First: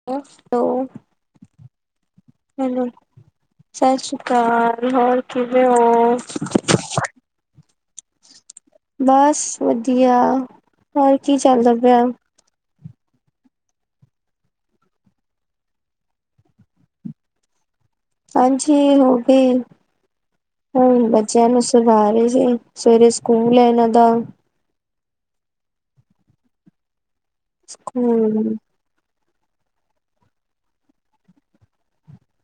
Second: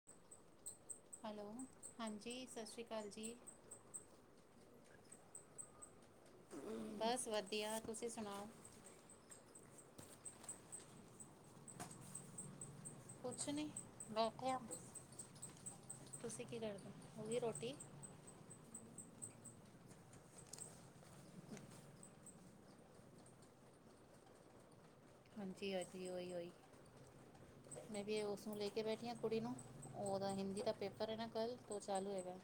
[inaudible] Hello ਹਾਂਜੀ ਸਤਿ ਸ਼੍ਰੀ ਹੈਲੋ ਅਕਾਲ ਜੀ। ਸਤਿ ਸ੍ਰੀ ਅਕਾਲ ਹੋਰ ਕਿਵੇਂ ਹੋ। ਬਸ ਵਧੀਆ ਤੁਸੀਂ ਸੁਣਾਓ। ਬਸ ਵਧੀਆ ਹੋਰ ਕੀ ਚੱਲਦਾ ਪਿਆ। ਕੁਛ ਨੀ ਬੈਠੇ ਆਂ ਤੁਸੀਂ ਕੀ ਕਰਦੇ ਹੋਗੀ ਰੋਟੀ ਹਾਂਜੀ ਹੋ ਗਏ। ਹੁਣ ਬੱਚਿਆਂ ਨੂੰ ਸੁਣਾ ਰਏ ਸੀ ਸਵੇਰੇ ਸਕੂਲ ਐ ਇਹਨਾਂ ਦਾ ਹਾਂਜੀ-ਹਾਂਜੀ ਓਹੀ-ਉਹੀ ਮੈਂ ਵੀ ਹੂੰ, ਉਸਨੂੰ ਲੀ ਕੇ ਬੈਠੀ ਆਂ ਕੁੜੀ ਨੂੰ ਉਹਦਾ ਹਿੰਦੀ ਦਾ ਪੇਪਰ ਹੈ ਨਾ ਕੱਲ੍ਹ ਤ ਓ ਚਾਲੂ ਹੈਗਾ।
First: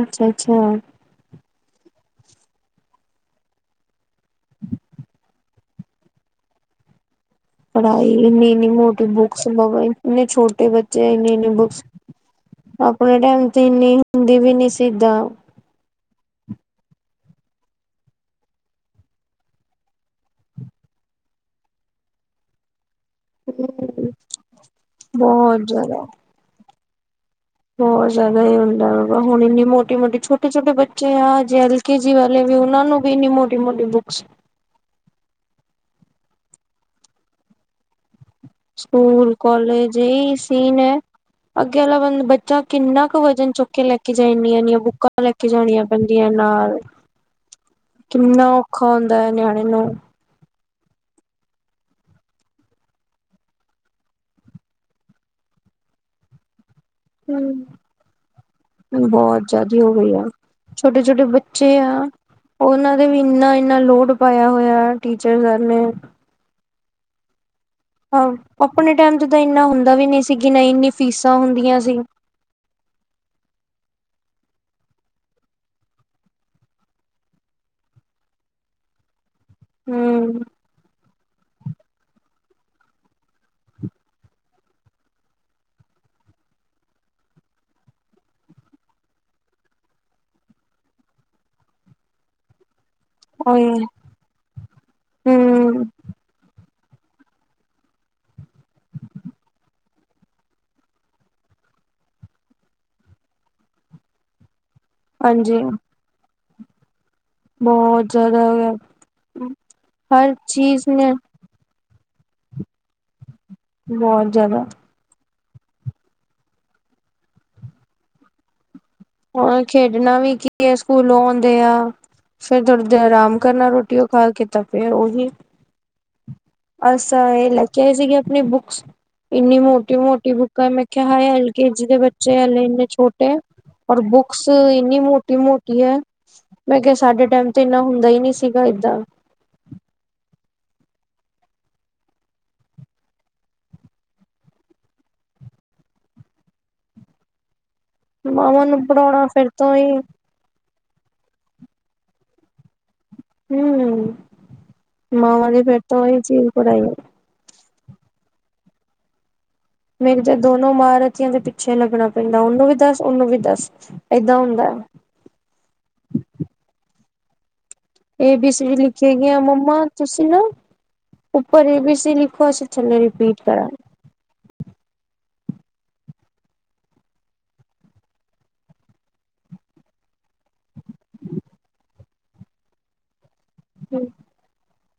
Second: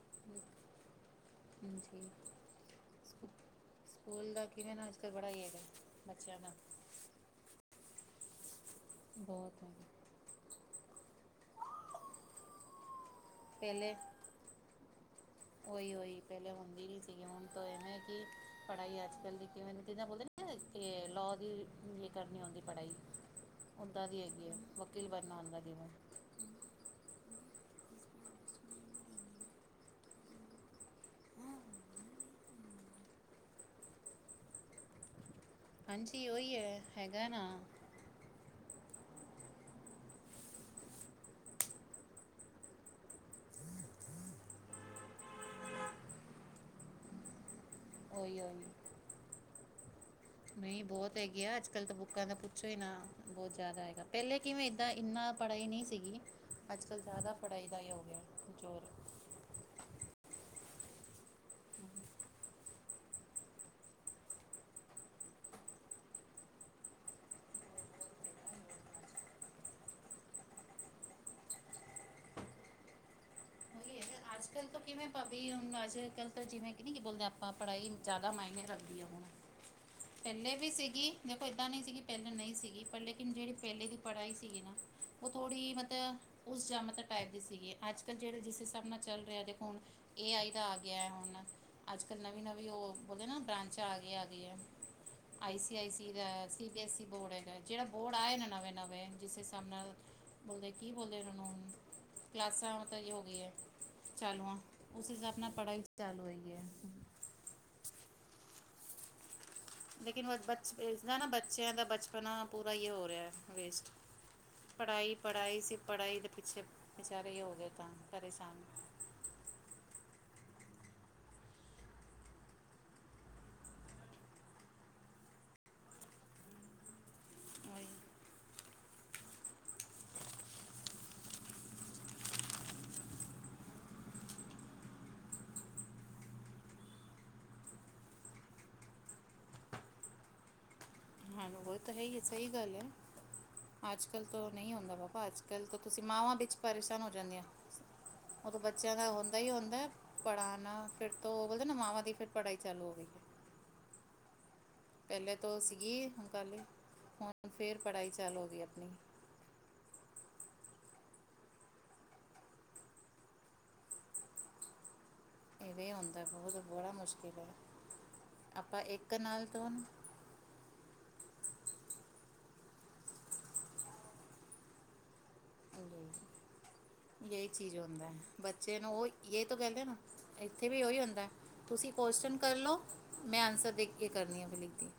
ਅੱਛਾ-ਅੱਛਾ ਹਾਂਜੀ ਸਕੂਲ ਦਾ ਕਿਵੇ ਨਾ ਅੱਜ ਕੱਲ ਬੜਾ ਈ ਹੈਗਾ ਬੱਚਿਆਂ ਦਾ ਪੜ੍ਹਾਈ ਏਨੀ-ਏਨੀ ਮੋਟੀ ਬੁੱਕਸ ਬਹੁਤ ਹੈ ਬਵੇ ਇੰਨੇ ਛੋਟੇ ਬੱਚੇ ਆ ਇੰਨੇ-ਇੰਨੇ ਬੁੱਕਸ ਆਪਣੇ ਟੈਮ ਤੇ ਇਨੀ ਹੁੰਦੀ ਵੀ ਨਹੀਂ ਸੀਗਾ, ਉਹੀ-ਉਹੀ ਪਹਿਲੇ ਹੁੰਦੀ ਨੀ ਸੀਗਾ, ਹੁਣ ਤਾਂ ਐਵੇਂ ਹੈ ਕਿ ਪੜ੍ਹਾਈ ਅੱਜ ਕੱਲ ਦੀ ਕਿਵੇਂ ਜਿੱਦਾਂ ਬੋਲਦੇ, ਤੇ ਲਾਅ ਦੀ ਕਰਨੀ ਆੳਂਦੀ ਪੜ੍ਹਾਈ ਓਦਾਂ ਦੀ ਹੈਗੀ ਹੈ, ਵਕੀਲ ਬਨਣਾ ਬਹੁਤ ਹੁੰਦਾ ਕਈ ਞਾਰ, ਬੋਹਤ ਜ਼ਿਆਦਾ ਹੀ ਹੁੰਦਾ ਹੈਗਾ, ਹੁਣ ਇੰਨੀ ਮੋਟੀ -ਮੋਟੀ ਛੋਟੇ- ਛੋਟੇ ਬੱਚੇ ਆ ਜੇਹੜੇ ਕੇਜੀ ਵਾਲੇ ਵੀ ਉਹਨਾ ਨੂੰ ਵੀ ਇੰਨੀ ਮੋਟੀ -ਮੋਟੀ ਬੁੱਕਸ, ਹਾਂਜੀ ਉਓਹੀ ਹੈ ਹੈਗਾ ਨਾ, ਸਕੂਲ ਕੋਲੇਜ ਇਹ ਸੀਨ ਹੈ। ਅੱਗੇ ਵਾਲਾ ਬੱ ਬੱਚਾ ਕਿੰਨਾ ਕ ਵਜ਼ਨ ਚੁੱਕ ਕੇ ਲੈ ਕੇ ਜਾਏ, ਏਨੀਆਂ- ਏਨੀਆ ਬੁੱਕਾਂ ਲੈ, ਲੈ ਕੇ ਜਾਣੀਆਂ ਪੈਂਦੀਆਂ ਨਾਲ, ਹ ਕਿੰਨਾ ਔਖਾ ਹੁੰਦਾ ਹੈ ਨਿਆਣੇ ਨੂੰ, ਨਹੀਂ ਬਹੁਤ ਹੈਗੀ ਆ, ਅੱਜ ਕੱਲ੍ਹ ਤਾਂ ਬੁੱਕਾਂ ਦਾ ਪੁੱਛੋ ਹੀ ਨਾ, ਬਹੁਤ ਜ਼ਿਆਦਾ ਹੈਗਾ, ਪਹਿਲੇ ਕਿਵੇਂ ਏਦਾਂ ਇੰਨਾ, ਪੜ੍ਹਾਈ ਨਹੀਂ ਸੀਗੀ, ਅੱਜ ਕੱਲ੍ਹ ਜ਼ਿਆਦਾ ਪੜ੍ਹਾਈ ਦਾ ਜੋਰ ਹੈ ਜ਼ੋਰ, ਆਜ਼ਾਦੀ ਹੋ ਗਈ ਆ, ਛੋਟੇ ਛੋਟੇ ਬੱਚੇ ਆ, ਉਹਨਾਂ ਦੇ ਵੀ ਇੰਨਾ- ਇੰਨਾ ਲੋਡ ਪਾਇਆ ਹੋਇਆ ਟੀਚਰਾ ਨੇ, ਹਾਂ, ਆਪਣੇ ਟਾਈਮ ਚ ਤਾਂ ਇੰਨਾ ਹੁੰਦਾ ਵੀ ਨਹੀਂ ਸੀ, ਕਿ ਨਹੀਂ ਇੰਨੀ ਫੀਸਾਂ ਹੁੰਦੀਆਂ ਸੀ। ਹ ਆਜ ਕੱਲ ਅੱਜਕੱਲ ਤੋਂ ਕਿਵੇਂ ਭਾਾਬੀ ਹੁਣ ਅੱਜ ਕੱਲ੍ਹ ਤਾਂ ਜਿਵੇਂ ਕਿ ਨਹੀਂ ਕਿ ਬੋਲਦੇ ਆਪਾਂ ਪੜ੍ਹਾਈ ਜ਼ਿਆਦਾ ਮਾਇਨੇ ਰੱਖਦੀਏ ਹੁਣ, ਹਮ ਪਹਿਲੇ ਵੀ ਸੀਗੀ, ਦੇਖੋ ਇੱਦਾਂ ਨਹੀਂ ਸੀਗੀ ਪਹਿਲਾਂ ਨਹੀਂ ਸੀਗੀ, ਪਰ ਲੇਕਿਨ ਜਿਹੜੀ ਪਹਿਲੇ ਦੀ ਪੜ੍ਹਾਈ ਸੀਗੀ ਨਾ ਉਹ ਥੋੜ੍ਹੀ ਮਤਲਬ, ਉਸ ਜਮਾਤਾ ਟਾਈਪ ਦੀ ਸੀਗੀ, ਅੱਜ -ਕੱਲ ਜਿਹੜੇ ਜਿਸ ਹਿਸਾਬ ਨਾਲ ਚੱਲ ਰਿਹਾ ਦੇਖੋ, ਹੁਣ ਏ ਆਈ ਦਾ ਆ ਗਿਆ ਏ ਹੁਣ, ਅੱਜ ਕੱਲ੍ਹ ਨਵੀਂ ਨਵੀਂ ਉਹ, ਓਦੇ ਨਾ ਉਹੀ ਬ੍ਰਾਂਚ ਆ ਗਈ -ਆ ਗਈ ਆ, ਆਈ ਸੀ ਹੂੰ, -ਆਈ ਸੀ ਦਾ C B S E board ਹੈਗਾ, ਜਿਹੜਾ ਬੋਰਡ ਆਏ ਨੇ ਨਵੇਂ -ਨਵੇਂ ਜਿਸ ਹਿਸਾਬ ਨਾਲ, ਬੋਲਦੇ ਕੀ ਬੋਲਦੇ ਔਨੂ ਕਲਾਸਾਂ ਹੁਣ ਤਾਂ ਜੀ ਹੋ ਗਈਆਂ, ਚਾਲੂ ਹਾਂ ਉਸ ਹਿਸਾਬ ਨਾਲ ਹਾਂਜੀ ਪੜ੍ਹਾਈ ਤਾ ਚਾਲੂ ਹੈਗੀ ਹੈ, ਬਹੁਤ ਜ਼ਿਆਦਾ ਲੇਕਿਨ ਹਰ ਉਹ ਬਚ ਚੀਜ਼ ਨੇ, ਇਸਦਾ ਨਾ ਬੱਚਿਆਂ ਦਾ ਬਚਪਨਾ ਪੂਰਾ ਹੀ ਹੋ ਰਿਹਾ ਵੇਸਟ, ਬਹੁਤ ਜ਼ਿਆਦਾ, ਪੜ੍ਹਾਈ-ਪੜ੍ਹਾਈ ਸੀ, ਪੜ੍ਹਾਈ ਦੇ ਪਿੱਛੇ ਵਿਚਾਰੇ ਹੋ ਗਏ ਤਾਂ ਪ੍ਰੇਸ਼ਾਨ, ਹੁਣ ਖੇਡਣਾ ਵੀ ਕੀ ਆ, ਸਕੂਲੋਂ ਆਉਂਦੇ ਆ, ਫੇਿਰ ਥੋੜ੍ਹੀ ਦੇਰ ਆਰਾਮ ਕਰਨਾ ਰੋਟੀ ਉਹ ਖਾ ਕੇ ਤਾਂ ਫਿਰ ਉਹੀ, ਅੱਛਾ, ਇਹ ਲੈ ਕੇ ਉਹੀ ਆਏ ਸੀਗੇ ਆਪਣੀ ਬੁੱਕਸ? ਇੰਨੀ ਮੋਟੀ -ਮੋਟੀ ਬੁੱਕਾਂ ਮੈਂ ਕਿਆ ਹਾਏ ਐਲ ਕੇ ਜੀ ਦੇ ਬੱਚੇ ਐ ਇੰਨੇ- ਇੰਨੇ ਛੋਟੇ, ਪਰ ਬੁੱਕਸ ਏਨੀ ਮੋਟੀ-ਮੋਟੀ ਐ, ਮੈਂ ਕਯਾ ਸਾਡੇ ਟਾਈਮ ਤੇ ਇੰਨਾ ਹੁੰਦਾ ਈ ਨੀ ਸੀਗਾ ਏਦਾ, ਹਾਂ, ਓ ਤੇ ਹੈਈ ਏ, ਸਈ ਗਾੱਲ ਏ, ਅੱਜ-ਕੱਲ ਤੋ ਨਈ ਹੁੰਦਾ ਬਾਬਾ, ਅੱਜ-ਕੱਲ ਤੋ ਤੁਸੀ ਮਾਵਾਂ ਵਿੱਚ ਪਰੇਸ਼ਾਨ ਹੋ ਜਾਂਦੀਐਂ। ਓ ਤੇ ਮਾਵਾਂ ਨੂੰ ਬੱਚੀਆ ਦਾ ਪੜ੍ਹਾਉਣਾ ਹੋਂਦਾ ਈ ਫਿਰ ਤੋਂ ਹੋਂਦੈ, ਹੀ ਪੜਾਨਾ ਫਿਰ ਤੋਂ ਓ ਬੋਲਦੇ ਨਾ, ਮਾਵਾਂ ਦੀ ਫਿਰ ਪੜਾਈ ਚਾਲੂ ਹੋ ਗਈ। ਹੂੰ ਪਹਿਲੇ ਮਾਂਵਾ ਦੀ ਫੇਰ ਤੋ ਓਈ ਚ ਪੜਾਈ ਐ। ਫੇਰ ਪੜਾਈ ਚਾਲੂ ਹੋਗੀ ਆ ਆਪਨੀ। ਮੇਰੀ ਤੇ ਦੋਨੋ ਮਾਰਥੀਆਂ ਦੇ ਪਿੱਛੇ ਲੱਗਣਾ ਪੈਂਦਾ, ਓਨੂੰ ਵੀ ਦਾੱਸ ਓਨੂੰ ਵੀ ਦਾੱਸ, ਏਦਾ ਹੁੰਦਾ, ਇਵੇਂ ਹੁੰਦੈ ਬੋਤ ਬੜਾ ਮੁਸ਼ਕਿਲ ਏ, ਏ, ਬੀ, ਸੀ ਲਿੱਖੇ ਗਿਆਂ, ਮੰਮਾ ਤੁਸ ਢਿੱਲੋਂ, ਉੱਪਰ ਏ, ਬੀ, ਸੀ ਲਿਖੋ, ਅਸੀ ਥੱਲੋ ਰਿਪੀਟ ਕਰਾ ਯੇਈ ਚੀਜ਼ ਹੋਂਦੈ, ਬੱਚੇ ਨੂੰ ਓਈ ਯੇ ਤੋ ਕੈਂਦੇ ਨਾ ਐਥੇ ਵੀ ਓਈ ਹੁੰਦੈ, ਤੁਸੀ ਕੋਸ਼ਚਨ ਕੱਰ ਲੋ, ਮੈਂ ਆਂਸਰ ਦੇਖ ਕੇ ਕਰਨੀ ਆ, ਫੇਰ ਲਿਖਦੀ,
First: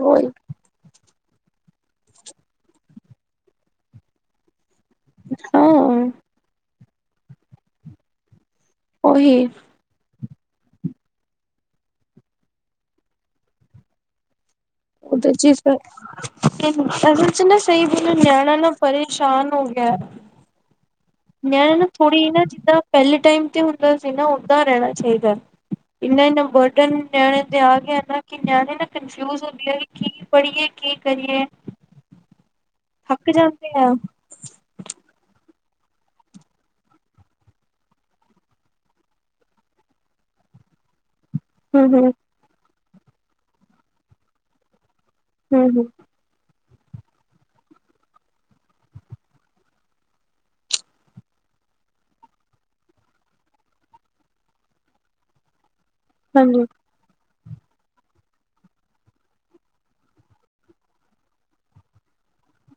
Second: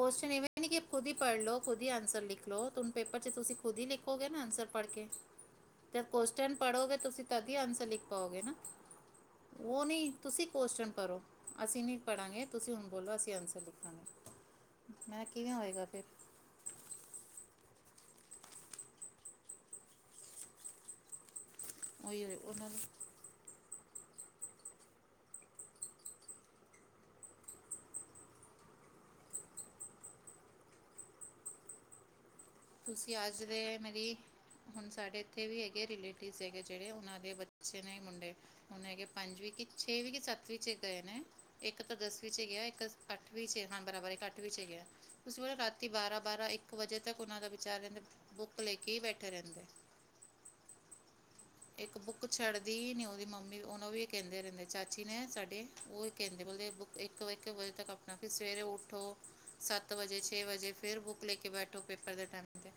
ਉਹੀ ਇਵੇਂ- ਐ ਨੀ ਕਿ ਖੁਦ ਈ ਪੜ ਲੋ, ਖੁਦ ਈ ਆਂਸਰ ਲਿਖ ਲੋ, ਤੁਮ ਪੇਪਰ 'ਚ ਤੁਸੀ ਖੁਦ ਈ ਲਿਖੋਗੇ ਨਾ ਆਂਸਰ ਪੱੜ ਕੇ ਹਾਂ ਤੇ ਕੋਸ਼ਚਨ ਪੜੋਗੇ ਤੁਸੀ, ਤੱਦ ਈ ਆਂਸਰ ਲਿਖ ਪਾਓਗੇ ਨਾ। ਓਹੀ। ਓ ਨੀ ਤੁਸੀ ਕੋਸ਼ਚਨ ਪਰੋ। ਅਸੀ ਨੀ ਪੜਾਂਗੇ, ਤੁਸੀਂ ਹੁਨ ਬੋਲੋ ਅਸੀ ਆਂਸਰ ਲਿਖਾਂਗੇ। ਉਹ ਮੈਂ ਤੇ ਹਰ ਕਿਵੇਂ ਚੀਜ਼ ਪਰ ਹੋਏਗਾ ਫਿਰ ਅਸਲ 'ਚ ਨਾ, ਸਈ ਬੋਲਾ ਨਿਆਣਾ ਨਾ ਪਰੇਸ਼ਾਨ ਹੋਗਯੈ। ਨਿਆਨਾ ਨਾ ਉਹੀ ਥੋੜੀ ਨਾ, ਉਹਨਾਂ ਜਿੱਦਾਂ ਨੂੰ ਪੈਲੇ ਟਾਈਮ ਤੇ ਹੁੰਦਾ ਸੀ ਨਾ, ਓਦਾਂ ਰੈਣਾ ਚਾਈਦੈ ਇੰਨਾ-ਇੰਨਾ ਬ‌ਅਡਨ ਨਿਆਣਿਆਂ ਤੇ ਆ ਗਿਆ ਨਾ ਕਿ ਨਿਆਨੇ ਨਾ ਕਨਫਯੂਜ ਹੁੰਦੇ ਕੀ ਪੜੀਏ, ਕੀ ਕਰੀਏ। ਤੁਸੀ ਥੱਕ ਅੱਜ ਜਾਂਦੇ ਦੇ ਆ ਹੂੰ ਮੇਰੀ ਹੁਨ ਸਾਡੇ ਇੱਥੇ ਵੀ ਹੈਗੇ, ਰਿਲੇਟਿਸ ਹੈਗੇ ਜੇੜੇ, ਓਨਾਂ ਦੇ ਬੱਚੇ ਨੇ ਮੁੰਡੇ ਹੁਨ ਹੈਗੇ ਪੰਜਵੀਂ‌, ਕੀ ਛੇਵੀ, ਕੀ ਸੱਤਵੀਂ 'ਚ ਗਏ ਨੇ। ਇੱਕ ਤਾ ਹੂੰ ਦਸਵੀ 'ਚ ਗਿਆ, ਇੱਕ ਅੱਠਵੀ 'ਚ ਹਾਂ ਬਰਾਬਰ ਇੱਕ ਅੱਠਵੀ 'ਚ ਗਿਆ। ਤੁਸੀ ਉਹਦਾ ਹੂੰ ਹੂੰ ਰਾਤੀ ਬਾਰਾਂ ਬਾਰਾਂ, ਇੱਕ ਵਜੇ ਤੱਕ ਉਨ੍ਹਾਂ ਦਾ ਵਿਚਾਰਿਆਂ ਦੇ ਬੁੱਕ ਲੇ ਕੇ ਈ ਬੈਠੇ ਰੈਂਦੇ। ਏਕ ਬੁੱਕ ਛੱਡਦੀ ਨੀ ਓਦੀ ਮੰਮੀ, ਓਨੂੰ ਵੀ ਕਹਿੰਦੇ ਰਿੰਦੈਂ, ਚਾਚੀ ਨੇ ਸਾਡੇ ਓ ਕੈਂਦੇ, ਹਾਂਜੀ ਬੋਲਦੇ ਬੁੱਕ ਇੱਕ-ਇੱਕ ਵਜੇ ਤੱਕ ਆਪਨਾ, ਫੇਰ ਸਵੇਰੇ ਉੱਠੋ। ਸੱਤ ਵਜੇ, ਛੇ ਵਜੇ ਫੇਰ ਬੁੱਕ ਲੇਕੇ ਬੈਠੋ, ਪੇਪਰ ਦੇ ਟੈਂਮ ਤੇ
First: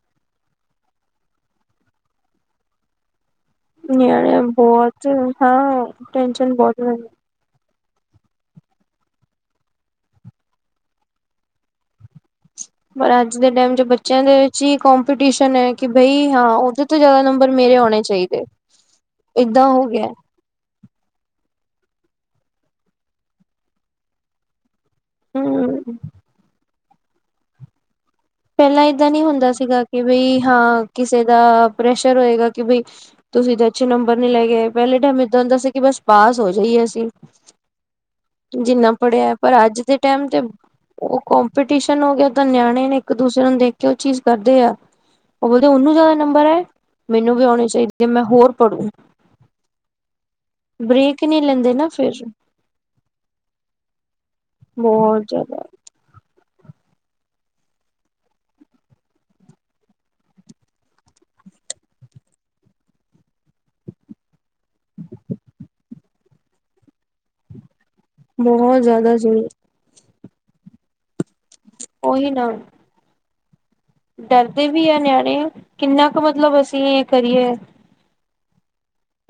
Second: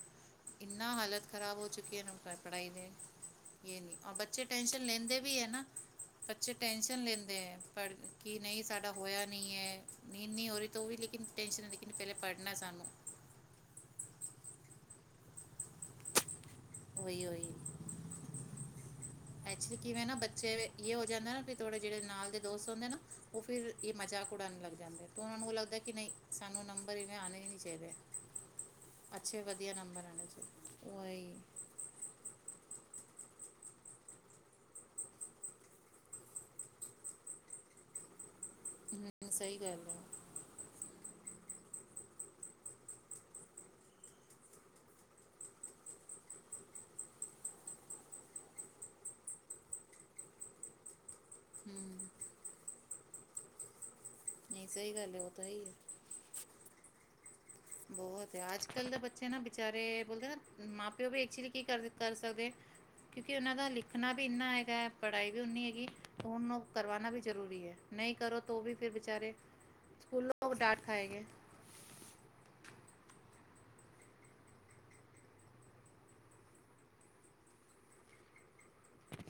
ਇੰਨਾ ਹਾਲਤ ਖ਼ਰਾਬ ਹੋ ਚੁੱਕੀ ਏ ਨਾ, ਪੜਾਈ ਨੇ ਏ ਨੀ, ਨਿਆਣੇ ਬੱਚੇ ਟੈਂਸ਼ਨ ਬਹੁਤ ਲੇਂਦੇ ਵੀ ਐ ਨਾ, ਹਾਂ ਬੱਚੇ ਟੈਨਸ਼ਨ ਬਹੁਤ ਟੈਂਸ਼ਨ ਲੈਂਦੇ ਲੇਂਦੇ ਐ। ਪੱੜ, ਕੀ ਨਈ ਸਾਡਾ ਹੋਇਆ ਨੀ ਐ, ਨੀਂਦ ਨੀ ਹੋ ਰੀ ਤੋ ਵੀ ਲੇਕਿਨ ਟੈਂਸ਼ਨ, ਲੇਕਿਨ ਪੈਲੇ ਪੱੜ। ਪਰ ਅੱਜ ਦੇ ਟਾਈਮ 'ਚ ਬੱਚਿਆਂ ਦੇ 'ਚ ਈ, ਕੋਮਪੀਟੀਸ਼ਨ ਐ ਕਿ ਬਈ, ਹਾਂ ਓ ਸਬ ਤੋ ਜ਼ਾਦਾ ਉਹੀ ਨੰਬਰ ਮੇਰੇ ਔਣੇ ਚਾਈਦੇ। ਐਕਚੁਲੀ ਕਿਵੇਂ ਨਾ ਬੱਚ ਬੱਚੇ ਦੇ ਯੇ ਹੋ ਜਾਂਦਾ ਨਾ, ਫਿਰ ਤੋੜੇ ਜੇੜੇ ਨਾਲ ਦੇ ਦੋਸਤ ਹੁੰਦੇ ਨਾ, ਓ ਫਿਰ ਏ ਮਜ਼ਾਕ ਉੜਾਨ ਲਾਗ ਜਾਂਦੇ ਨੇ। ਤੋ ਓਨਾਂ ਨੂੰ ਲੱਗਦਾ ਕਿ ਹਮ ਨਈ, ਸਾਨੂੰ ਨੰਬਰ ਇੰਨੇ ਆਨੇ ਈ ਨਈ ਚਾਈਦੇ। ਪਹਿਲਾਂ ਏਦਾਂ ਨੀ ਹੁੰਦਾ ਸੀਗਾ ਕਿ ਬਈ ਹਾਂ, ਚਾਹੀਦੇ ਕਿਸੇ ਉਹੀ ਦਾ ਪ੍ਰੈਸ਼ਰ ਹੋਏਗਾ ਕਿ ਬਈ ਤੁਸੀ ਤੇ ਅੱਛੇ ਨੰਬਰ ਨੀ ਲੈਕੇ ਆਏ, ਪੈਲ੍ਹੇ ਟਾਈਮ ਏਦਾਂ ਹੁੰਦਾ ਸੀ ਕਿ ਬਾਸ ਪਾਸ ਹੋ ਜਾਈਏ ਅਸੀਂ। [inaudible] ਜਿੰਨਾ ਹੂੰ ਪੜਿਆਂ, ਪਰ ਸਹੀ ਅੱਜ ਗੱਲ ਦੇ ਹੈ ਟਾਈਮ ਤੇ ਓ ਕੋਮਪੀਟੀਸ਼ਨ ਹੋ ਗਿਆ ਤਾਂ ਨਿਆਣੇ ਨੇ ਇੱਕ ਦੂਸਰੇ ਨੂੰ ਦੇਖ ਕੇ ਓ ਚੀਜ਼ ਕਰਦੇ ਆ। ਓ ਬੋਲਦੇ ਓਨੂੰ ਜ਼ਾਦਾ ਨੰਬਰ ਆਏ, ਮੈਨੂੰ ਵੀ ਔਣੇ ਚਾਈਦੇ, ਮੈਂ ਹੋਰ ਪੜੂ [inaudible] ਬ੍ਰੇਕ ਈ ਨੀ ਲੈਂਦੇ ਨਾ, ਹੂੰ ਫੇਰ। ਨਈ ਸਈ ਗੱਲ ਏ, ਬਹੁਤ ਓ ਤਾ ਹੈ ਈ ਜ਼ਿਆਦਾ ਐ। ਬਹੁਤ ਆ, ਅੱਜ-ਕੱਲ੍ਹ ਦੇ ਬੱਚੇ ਨਾ ਵਿਚਾਰੇ ਬੋਲਦੇ ਨਾ, ਮਾਂ-ਪਿਓ ਵੀ ਇੱਕ ਚੀਜ਼ ਕੀ ਕਰ-ਕਰ ਸਕਦੇ। ਕਿਉਂਕਿ, ਇਹਨਾਂ ਦਾ ਲਿਖਣਾ ਵੀ ਇੰਨਾ ਹੈਗਾ, ਪੜ੍ਹਾਈ ਵੀ ਉਨੀਂ ਹੈਗੀ, ਉਹਨੂੰ ਕਰਵਾਣਾਂ ਵੀ ਜ਼ਰੂਰੀ ਐ। ਨਹੀਂ ਕਰੋ ਤੋਂ ਵੀ ਬਹੁਤ ਫਿਰ ਜ਼ਿਆਦਾ ਬੇਚਾਰੇ, ਜ਼ਰੂਰ ਸਕੂਲੋਂ ਡਾਂਟ ਖਾਏਂਗੇ। ਉਹੀ ਨਾ। ਡਰਦੇ ਵੀ ਆ ਨਿਆਣੇ, ਕਿੰਨਾ ਕੁ ਮਤਲਬ ਅਸੀਂ ਇਹ ਕਰੀਏ।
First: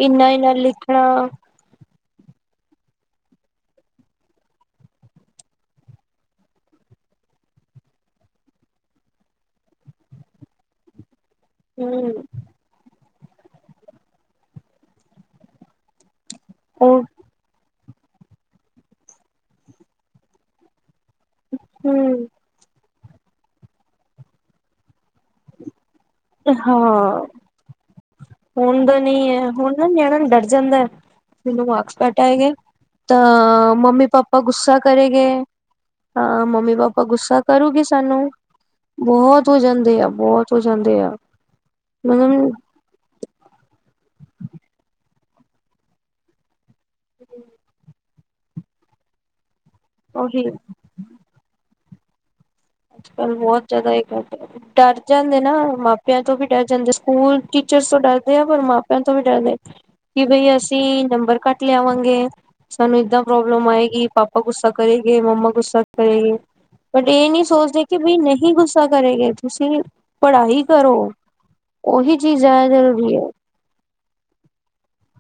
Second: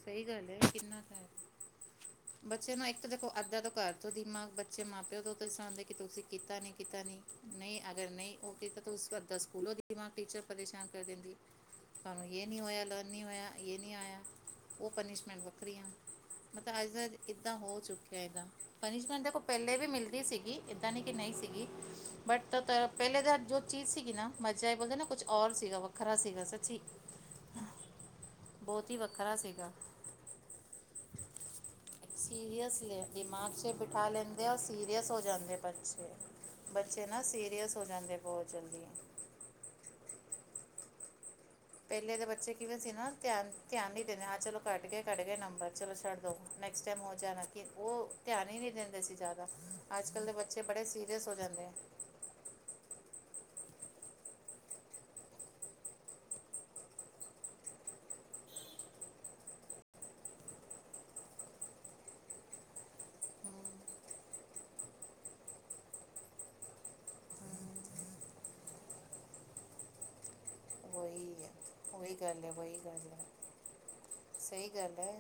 ਸਈ ਇੰਨਾ ਗੱਲ ਇੰਨਾ ਏ ਲਿਖਣਾ ਕਿੰਨਾ ਤਾਂ ਹੈਗਾ। ਬੱਚੇ ਨਾ ਇੱਕ ਦੇਖੋ ਅੱਦਾਂ ਤੋਂ ਘਰ ਤੋਂ ਦਿਮਾਗ ਬੱਚੇ ਮਾਂ ਪਿਓ ਤੋਂ ਸੁਣਦੇ ਕਿ ਤੁਸੀਂ ਕੀਤਾ ਨੀ, ਕੀਤਾ ਨੀ। ਨਈ ਅਗਰ ਨਈ ਓ ਕੀਤਾ ਤਾਂ ਓਸ ਦਾ ਅੱਧਾ ਸਕੂਲੋਂ ਦਿਮਾਗ ਟੀਚਰ ਪਰੇਸ਼ਾਨ ਕਰ ਦੇਂਦੀ। ਹੂੰ। ਏ ਨੀ ਹੋਇਆ, ਲਰਨ ਨੀ ਹੋਇਆ, ਏ ਨਹੀਂ ਆਇਆ, ਓ ਪਨੀਸ਼ਮੈਂਟ ਵੱਖਰੀਆਂ ਮਤਲਬ ਅੱਜ ਉਹ ਦਾ ਏਦਾਂ ਹੋ ਚੁੱਕਿਆ ਹੈਗਾ। ਪਨੀਸ਼ਮੈਂਟ ਦੇਖੋ ਪਹਿਲੇ ਵੀ ਮਿਲਦੀ ਸੀਗੀ। ਏਦਾਂ ਨਈ ਕਿ ਨਈ ਸੀਗੀ ਹਮ ਬਟ ਤਾਂ ਪਹਿਲੇ ਤਾਂ ਜੋ ਚੀਜ਼ ਸੀਗੀ ਨਾ ਮਜ਼ਾ ਏ ਬੋਲਦੇ ਨਾ ਕੁੱਛ ਔਰ ਸੀਗਾ। ਵੱਖਰਾ ਸੀਗਾ ਸੱਚੀ ਹਾਂ ਬੋਤ ਈ ਵੱਖ ਨੀ ਐ ਹੁਨ ਨਾ ਨਿਆਣਾ ਡਰ ਜਾਂਦਾ। ਮੈਨੂੰ ਮਾਕਸ ਘੱਟ ਆਏਗੇ ਸੀਰੀਅਸ ਲੈ ਦਿਮਾਗ 'ਚ ਤਾਂ ਮੰਮੀ ਬਿਠਾ ਪਾਪਾ ਲੈਂਦੇ ਆ ਔਰ ਗੁੱਸਾ ਸੀਰੀਅਸ ਹੋ ਕਰੇਂਗੇ। ਜਾਂਦੇ ਬੱਚੇ ਹਾਂ ਮੰਮੀ ਪਾਪਾ ਬੱਚੇ ਨਾ ਗੁੱਸਾ ਸੀਰੀਅਸ ਕਰੂੰਗੀ ਹੋ ਜਾਂਦੇ ਸਾਨੂੰ ਬਹੁਤ ਜਲਦੀ ਬੋਹਤ ਹੋ ਜਾਂਦੇ ਆ, ਬੋਤ ਹੋ ਜਾਂਦੇ ਆ। ਪਹਿਲੇ ਦੇ ਬੱਚੇ ਮਤਲਬ ਕਿਵੇਂ ਸੀ ਨਾ ਧਿਆਨ, ਧਿਆਨ ਨਹੀਂ ਦਿੰਦੇ ਹਾਂ ਚਲੋ ਘੱਟ ਗਏ ਘੱਟ ਗਏ ਨੰਬਰ ਚਲੋ ਛੱਡ ਦੋ। ਨੈਕਸਟ ਟਾਈਮ ਹੋ ਜਾਣਾਂਗੇ ਓ ਧਿਆਨ ਹੀ ਨੀ ਦੇਂਦੇ ਸੀ ਜਾਦਾ, ਅੱਜ-ਕੱਲ ਦੇ ਉਹੀ ਬੱਚੇ ਬੜੇ ਸੀ ਰੀਅਸ ਹੋ ਜਾਂਦੇ ਐ। ਅੱਜ-ਕੱਲ੍ਹ ਬੋਤ ਜਾਦਾ [unintelligible] ਐ। ਡਰ ਜਾਂਦੇ ਨਾ ਮਾਪਿਆਂ ਤੋਂ ਵੀ ਡਰ ਜਾਂਦੇ, ਸਕੂਲ ਟੀਚਰਸ ਤੋਂ ਡਰਦੇ ਆ ਪਰ ਮਾਪਿਆਂ ਤੋਂ ਵੀ ਡਰਦੇ। ਕਿ ਬਈ ਅਸੀਂ ਨੰਬਰ ਘੱਟ ਲਿਆਵਾਂਗੇ। ਸਾਨੂੰ ਏਦਾਂ ਪ੍ਰੋਬਲਮ ਆਏਗੀ, ਪਾਪਾ ਗੁੱਸਾ ਕਰੇਗੇ ਮੰਮਾ ਗੁੱਸਾ ਕਰੇਗੇ ਬਟ ਏ ਨੀ- ਸੋਚਦੇ ਕਿ ਬਈ ਨਹੀਂ ਗੁੱਸਾ ਕਰੇਗੇ ਤੁਸੀਂ ਪੜ੍ਹਾਈ ਕਰੋ। ਉਈ ਉਹੀ ਚੀਜ਼ ਗੱਲ ਐ, ਜ਼ਿਆਦਾ ਵੋਈ ਗੱਲ ਜ਼ਰੂਰੀ ਐ, ਹੈ ਸਈ ਗੱਲ ਐ।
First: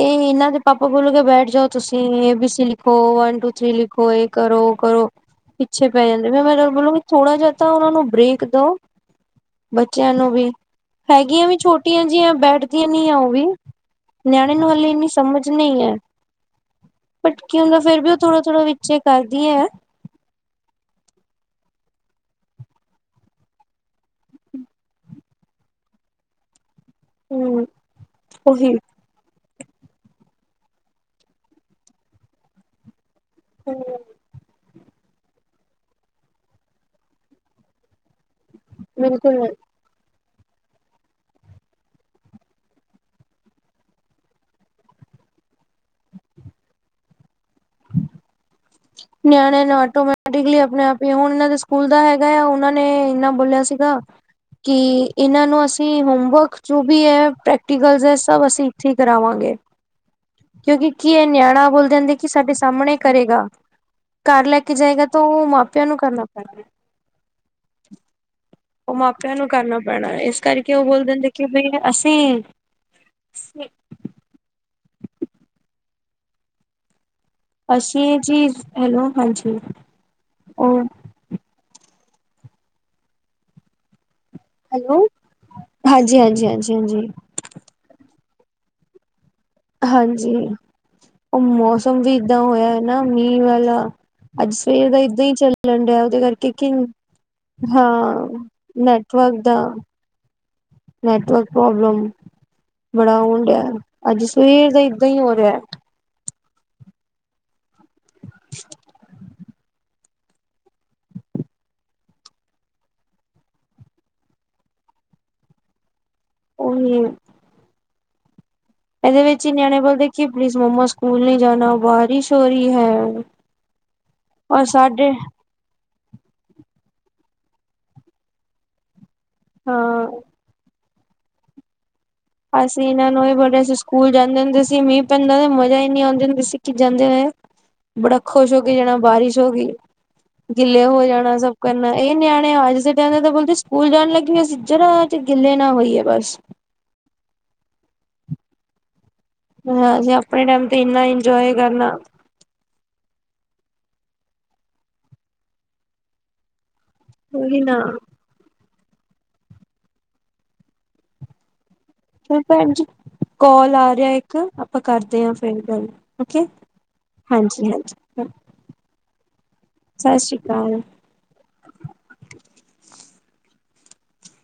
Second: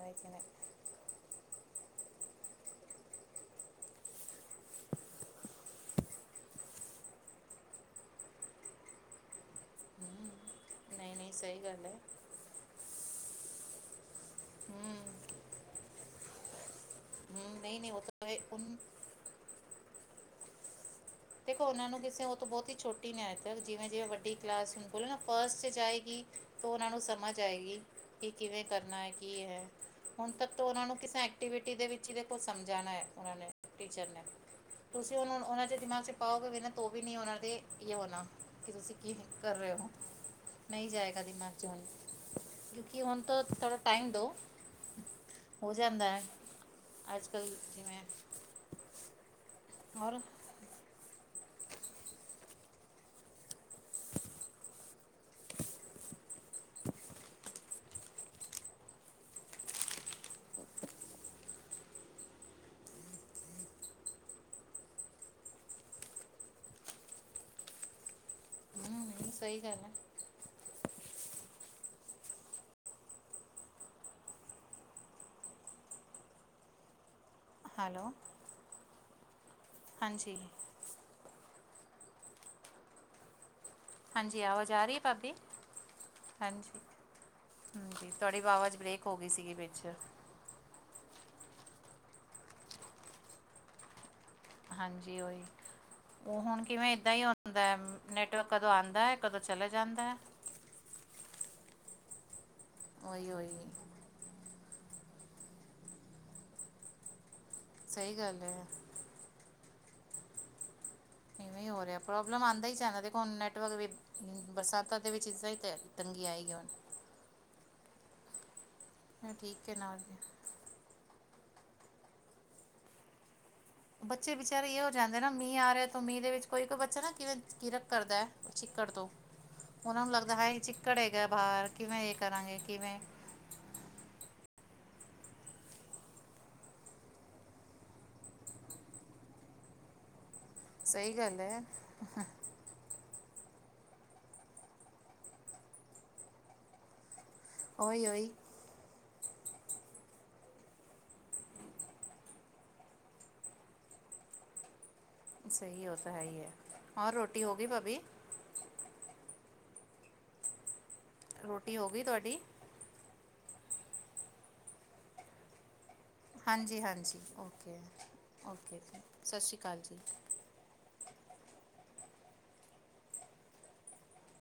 ਏ ਏਨਾਂ ਦੇ ਪਾਪਾ ਬੋਲੋ ਕੇ ਬੈਠ ਜਾਓ ਤੁਸੀਂ ਏ, ਬੀ, ਸੀ ਲਿਖੋ, ਵਨ ਟੂ, ਥ੍ਰੀ ਲਿਖੋ ਏ ਕਰੋ, ਓ ਕਰੋ। ਪਿੱਛੇ ਪੈ ਜਾਂਦੇ ਫੇਰ ਮੈਂ ਬੋਲੂੰਗੀ ਥੋੜਾ ਜਾ ਤਾਂ ਓਨਾਂ ਨੂੰ ਬ੍ਰੇਕ ਦੋ। ਬੱਚੇਆਂ ਨੂੰ ਵੀ, ਨਹੀਂ ਨਹੀਂ ਹੈਗੀਆਂ ਵੀ ਸਹੀ ਗੱਲ ਹੈ ਛੋਟੀਆਂ ਜਿਆਂ ਬੈਠਦੀਆਂ ਨਈ ਐ ਓ ਵੀ। ਨਿਆਣੇ ਨੂੰ ਹਾਲੇ ਹੂੰ ਇੰਨੀ ਸਮਝ ਨਈ ਐ, ਬਟ ਹੂੰ ਕੀ ਨਹੀਂ ਹੁੰਦਾ ਨਹੀਂ ਫੇਰ ਉਹ ਵੀ ਓ ਤਾਂ ਇਹ ਥੋੜ੍ਹਾ-ਥੋੜ੍ਹਾ ਉਨ ਵਿੱਚੇ ਕਰਦੀ ਐ। ਦੇਖੋ ਓਨਾਂ ਨੂੰ ਕਿਸੇ ਓ ਤੋਂ ਬੋਤ ਈ ਛੋਟੀ ਐ, ਜਿਵੇਂ-ਜਿਵੇ ਵੱਡੀ ਕਲਾਸ ਹੁਨ ਬੋਲੇ ਨਾ ਫਸਟ 'ਚ ਜਾਏਗੀ। ਤੋਂ ਓਨਾਂ ਨੂੰ ਸਮਝ ਹੂੰ ਆਏਗੀ ਕਿ ਕਿਵੇਂ ਉਹੀ ਕਰਨਾ ਐ, ਕੀ ਐ। ਹੁਨ ਤੱਕ ਤੋਂ ਓਨਾਂ ਨੂੰ ਕਿਸੇ ਐਕਟੀਵਿਟੀ ਦੇ ਵਿੱਚ ਈ ਦੇਖੋ ਸਮਝਾਨਾ ਐ ਓਨਾਂ ਨੇ ਟੀਚਰ ਨੇ। ਤੁਸੀਂ ਓਨਾਂ ਨੂੰ, ਓਨਾਂ ਦੇ ਦਿਮਾਗ 'ਚ ਪਾਓਗੇ ਵੀ ਨਾ ਤੋਂ ਵੀ ਨੀ ਓਨਾਂ ਦੇ ਯੇ ਹੋਨਾ। ਕਿ ਤੁਸੀਂ ਕੀ ਬਿਲਕੁਲ ਕਰ ਰੇ ਹੋ। ਨਈ ਜਾਏਗਾ ਦਿਮਾਗ 'ਚ ਹੁਨ ਕਿਉਂਕਿ ਹੁਨ ਤੋਂ ਥੋੜ੍ਹਾ ਟਾਈਮ ਦੋ। ਹੋ ਜਾਂਦਾ ਐ ਅੱਜ-ਕੱਲ ਜਿਵੇਂ ਨਿਆਣਿਆਂ ਨੇ ਔਰ ਆਟੋਮੈਟਿਕਲੀ ਅਪਨੇ ਆਪ ਵੀ ਹੁਨ ਏਨਾਂ ਦੇ ਸਕੂਲ ਦਾ ਹੈਗਾ ਆ, ਓਨਾਂ ਨੇ ਏਨਾ ਬੋਲਿਆ ਸੀਗਾ। ਕਿ ਇਨਾਂ ਨੂੰ ਅਸੀਂ ਹੋਮਵਰਕ ਜੋ ਵੀ ਐ, ਪ੍ਰੈਕਟੀਕਲਸ ਐ ਸਭ ਅਸੀਂ ਏਥੇ ਈ ਕਰਾਵਾਂਗੇ। ਕਿਉਂਕਿ ਕੀ ਐ ਨਿਆਣਾ ਬੋਲ ਜਾਂਦੇ ਕਿ ਸਾਡੇ ਸਾਹਮਣੇ ਕਰੇਗਾ। ਘਰ ਲੈ ਕੇ ਜਾਏਗਾ ਤਾਂ ਓ ਮਾਂ-ਪਿਓ ਨੂੰ ਕਰਨਾ ਪੈਣਾ। ਓ ਹਮ ਨਹੀਂ ਮਾਪਿਆਂ ਨੂੰ ਸਹੀ ਕਰਨਾ ਗੱਲ ਹੈ ਪੈਣਾ ਇਸ ਕਰਕੇ ਓ ਬੋਲ ਦੇਂਦੇ ਕਿ ਬਈ ਅਸੀਂ ਅਸੀਂ ਹੈਲੋ ਐ ਚੀਜ਼, ਹੈਲੋ ਹਾਂਜੀ ਹਾਂਜੀ ਓ ਹਾਂਜੀ ਆਵਾਜ ਆ ਰੀ ਹੈਲੋ ਐ ਭਾਬੀ? ਹਾਂਜੀ। ਹਾਂਜੀ ਤੁਹਾਡੀ ਆਵਾਜ਼ ਬ੍ਰੇਕ ਹੋ ਗਈ ਸੀ ਵਿੱਚ। ਹਾਂਜੀ, ਓ ਮੌਸਮ ਵੀ ਇਦਾਂ ਹੋਇਆ ਐ ਨਾ ਮੀਂਹ ਵਾਲਾ। ਅੱਜ ਸਵੇਰ ਦਾ ਹਾਂਜੀ ਏਦਾਂ ਹੀ ਉਹੀ ਚੱਲਣ ਦੀਆ ਉਹਦੇ ਉਹ ਕਰਕੇ ਹੁਣ ਕਿਓ ਕਿਵੇਂ ਇੱਦਾਂ ਹੀ ਹੁੰਦਾ ਹੈ ਹਾਂ। ਨੈਟਵਰਕ ਕਦੋਂ ਆਂਦਾ ਕਦੋਂ ਨੈਟਵਰਕ ਦਾ ਚਲੇ ਜਾਂਦਾ। ਨੈਟਵਰਕ ਪ੍ਰੋਬਲਮ ਬੜਾ ਉਹੀ ਆਉਣ ਢਆ ਉਹੀ ਅੱਜ ਸਵੇਰ ਦਾ ਏਦਾਂ ਹੀ ਹੋ ਰਿਆ। ਸਹੀ ਗੱਲ ਏ। ਇਵੇਂ ਹੀ ਹੋ ਰਿਆ ਪ੍ਰੋਬਲਮ ਆਂਦਾ ਹੀ [unintelligible] ਦੇਖੋ ਹੁਣ ਨੈਟਵਰਕ ਵੀ ਬਰਸਾਤਾਂ ਦੇ ਵਿੱਚ ਇੱਦਾਂ ਹੀ ਤੰਗੀ ਆਏਗੀ। ਹੁਣ ਉਹੀ ਏ। ਏਦੇ ਵਿੱਚ ਹੀ ਠੀਕ ਹੈ ਨਿਆਣੇ ਬੋਲਦੇ ਨਾਲ ਕਿ ਪਲੀਜ਼ ਮੰਮਾ ਸਕੂਲ ਨੀ ਜਾਨਾ ਬਾਰਿਸ਼ ਹੋ ਰੀ ਹੈ। ਬੱਚੇ ਔਰ ਵਿਚਾਰੇ ਏ ਹੋ ਸਾਡੇ ਜਾਂਦਾ ਨਾ ਮੀਂ ਆ ਰਿਆ ਮੀਂਹ ਦੇ ਵਿੱਚ ਕੋਈ-ਕੋਈ ਬੱਚਾ ਨਾ ਕਿਵੇਂ ਕਿਰਕ ਕਰਦਾ ਚਿੱਕੜ ਤੋਂ ਉਹਨਾਂ ਹਾਂ ਨੂੰ ਲੱਗਦਾ ਹਾਏ ਚਿ ਕੜ ਏਗਾ ਬਾਹਰ। ਕਿਵੇੈਂ ਏ ਕਰਾਂ ਅਸੀਂ ਇਨਾਂ ਨੂੰ ਵੀ ਬੋਲਯਾ ਸੀ ਸ ਕੂਲ ਜਾਂਦੇ ਹੁੰਦੇ ਸੀ ਮੀਂਹ ਪੈਂਦਾ ਮਜ਼ਾ ਇੰ ਨੀ ਆਉਂਦੇ ਹੁੰਦੇ ਸਿ ਕਿ ਜਾਂਦੇ ਹੋਯਾ ਬੜਾ ਖੁਸ਼ ਹੋ ਕੇ ਜਾਣਾ ਬਾਰਿਸ਼ ਹੋਗੀ। ਗਿੱਲੇ ਹੋ ਸਹੀ ਜਾਣਾ ਗੱਲ ਸਭ ਹੈ ਕਰਨਾ। ਇਹ ਨਿਆਣੇ ਅੱਜ ਦੇ ਟਾਈਮ ਤਾਂ ਬੋਲਦੇ ਸਕੂਲ ਜਾਣ ਲੱਗੀ ਹੋ ਸੀ ਜਰਾ ਚ ਗਿੱਲੇ ਨਾ ਹੋਈ ਏ ਬਸ। ਔਈ-ਔਈ। ਹਾਂ ਅਸੀਂ ਆਪਣੇ ਟਾਈਮ ਤੇ ਇੰਨਾ ਇੰਜੋਏ ਕਰਨਾ। ਸਹੀ ਔ ਤਾਂ ਹੈ ਹੀ ਹੈ ਔਰ ਰੋਟੀ ਹੋ ਉਹੀ ਗਈ ਨਾ ਭਾਬੀ‌। ਰੋਟੀ ਹੋਗੀ? ਭੈਣ ਜੀ ਕੋਲ ਆ ਰਿਆ ਇੱਕ ਆਪਾਂ ਕਰਦੇ ਆ ਫਿਰ ਗੱਲ। ਓਕੇ ਹਾਂਜੀ-ਹਾਂਜੀ, ਹਾਂਜੀ ਹਾਂਜੀ ਓਕੇ-ਓਕੇ ਸਤਿ ਸ਼੍ਰੀ ਕਾਲ ਜੀ‌। [unintelligible]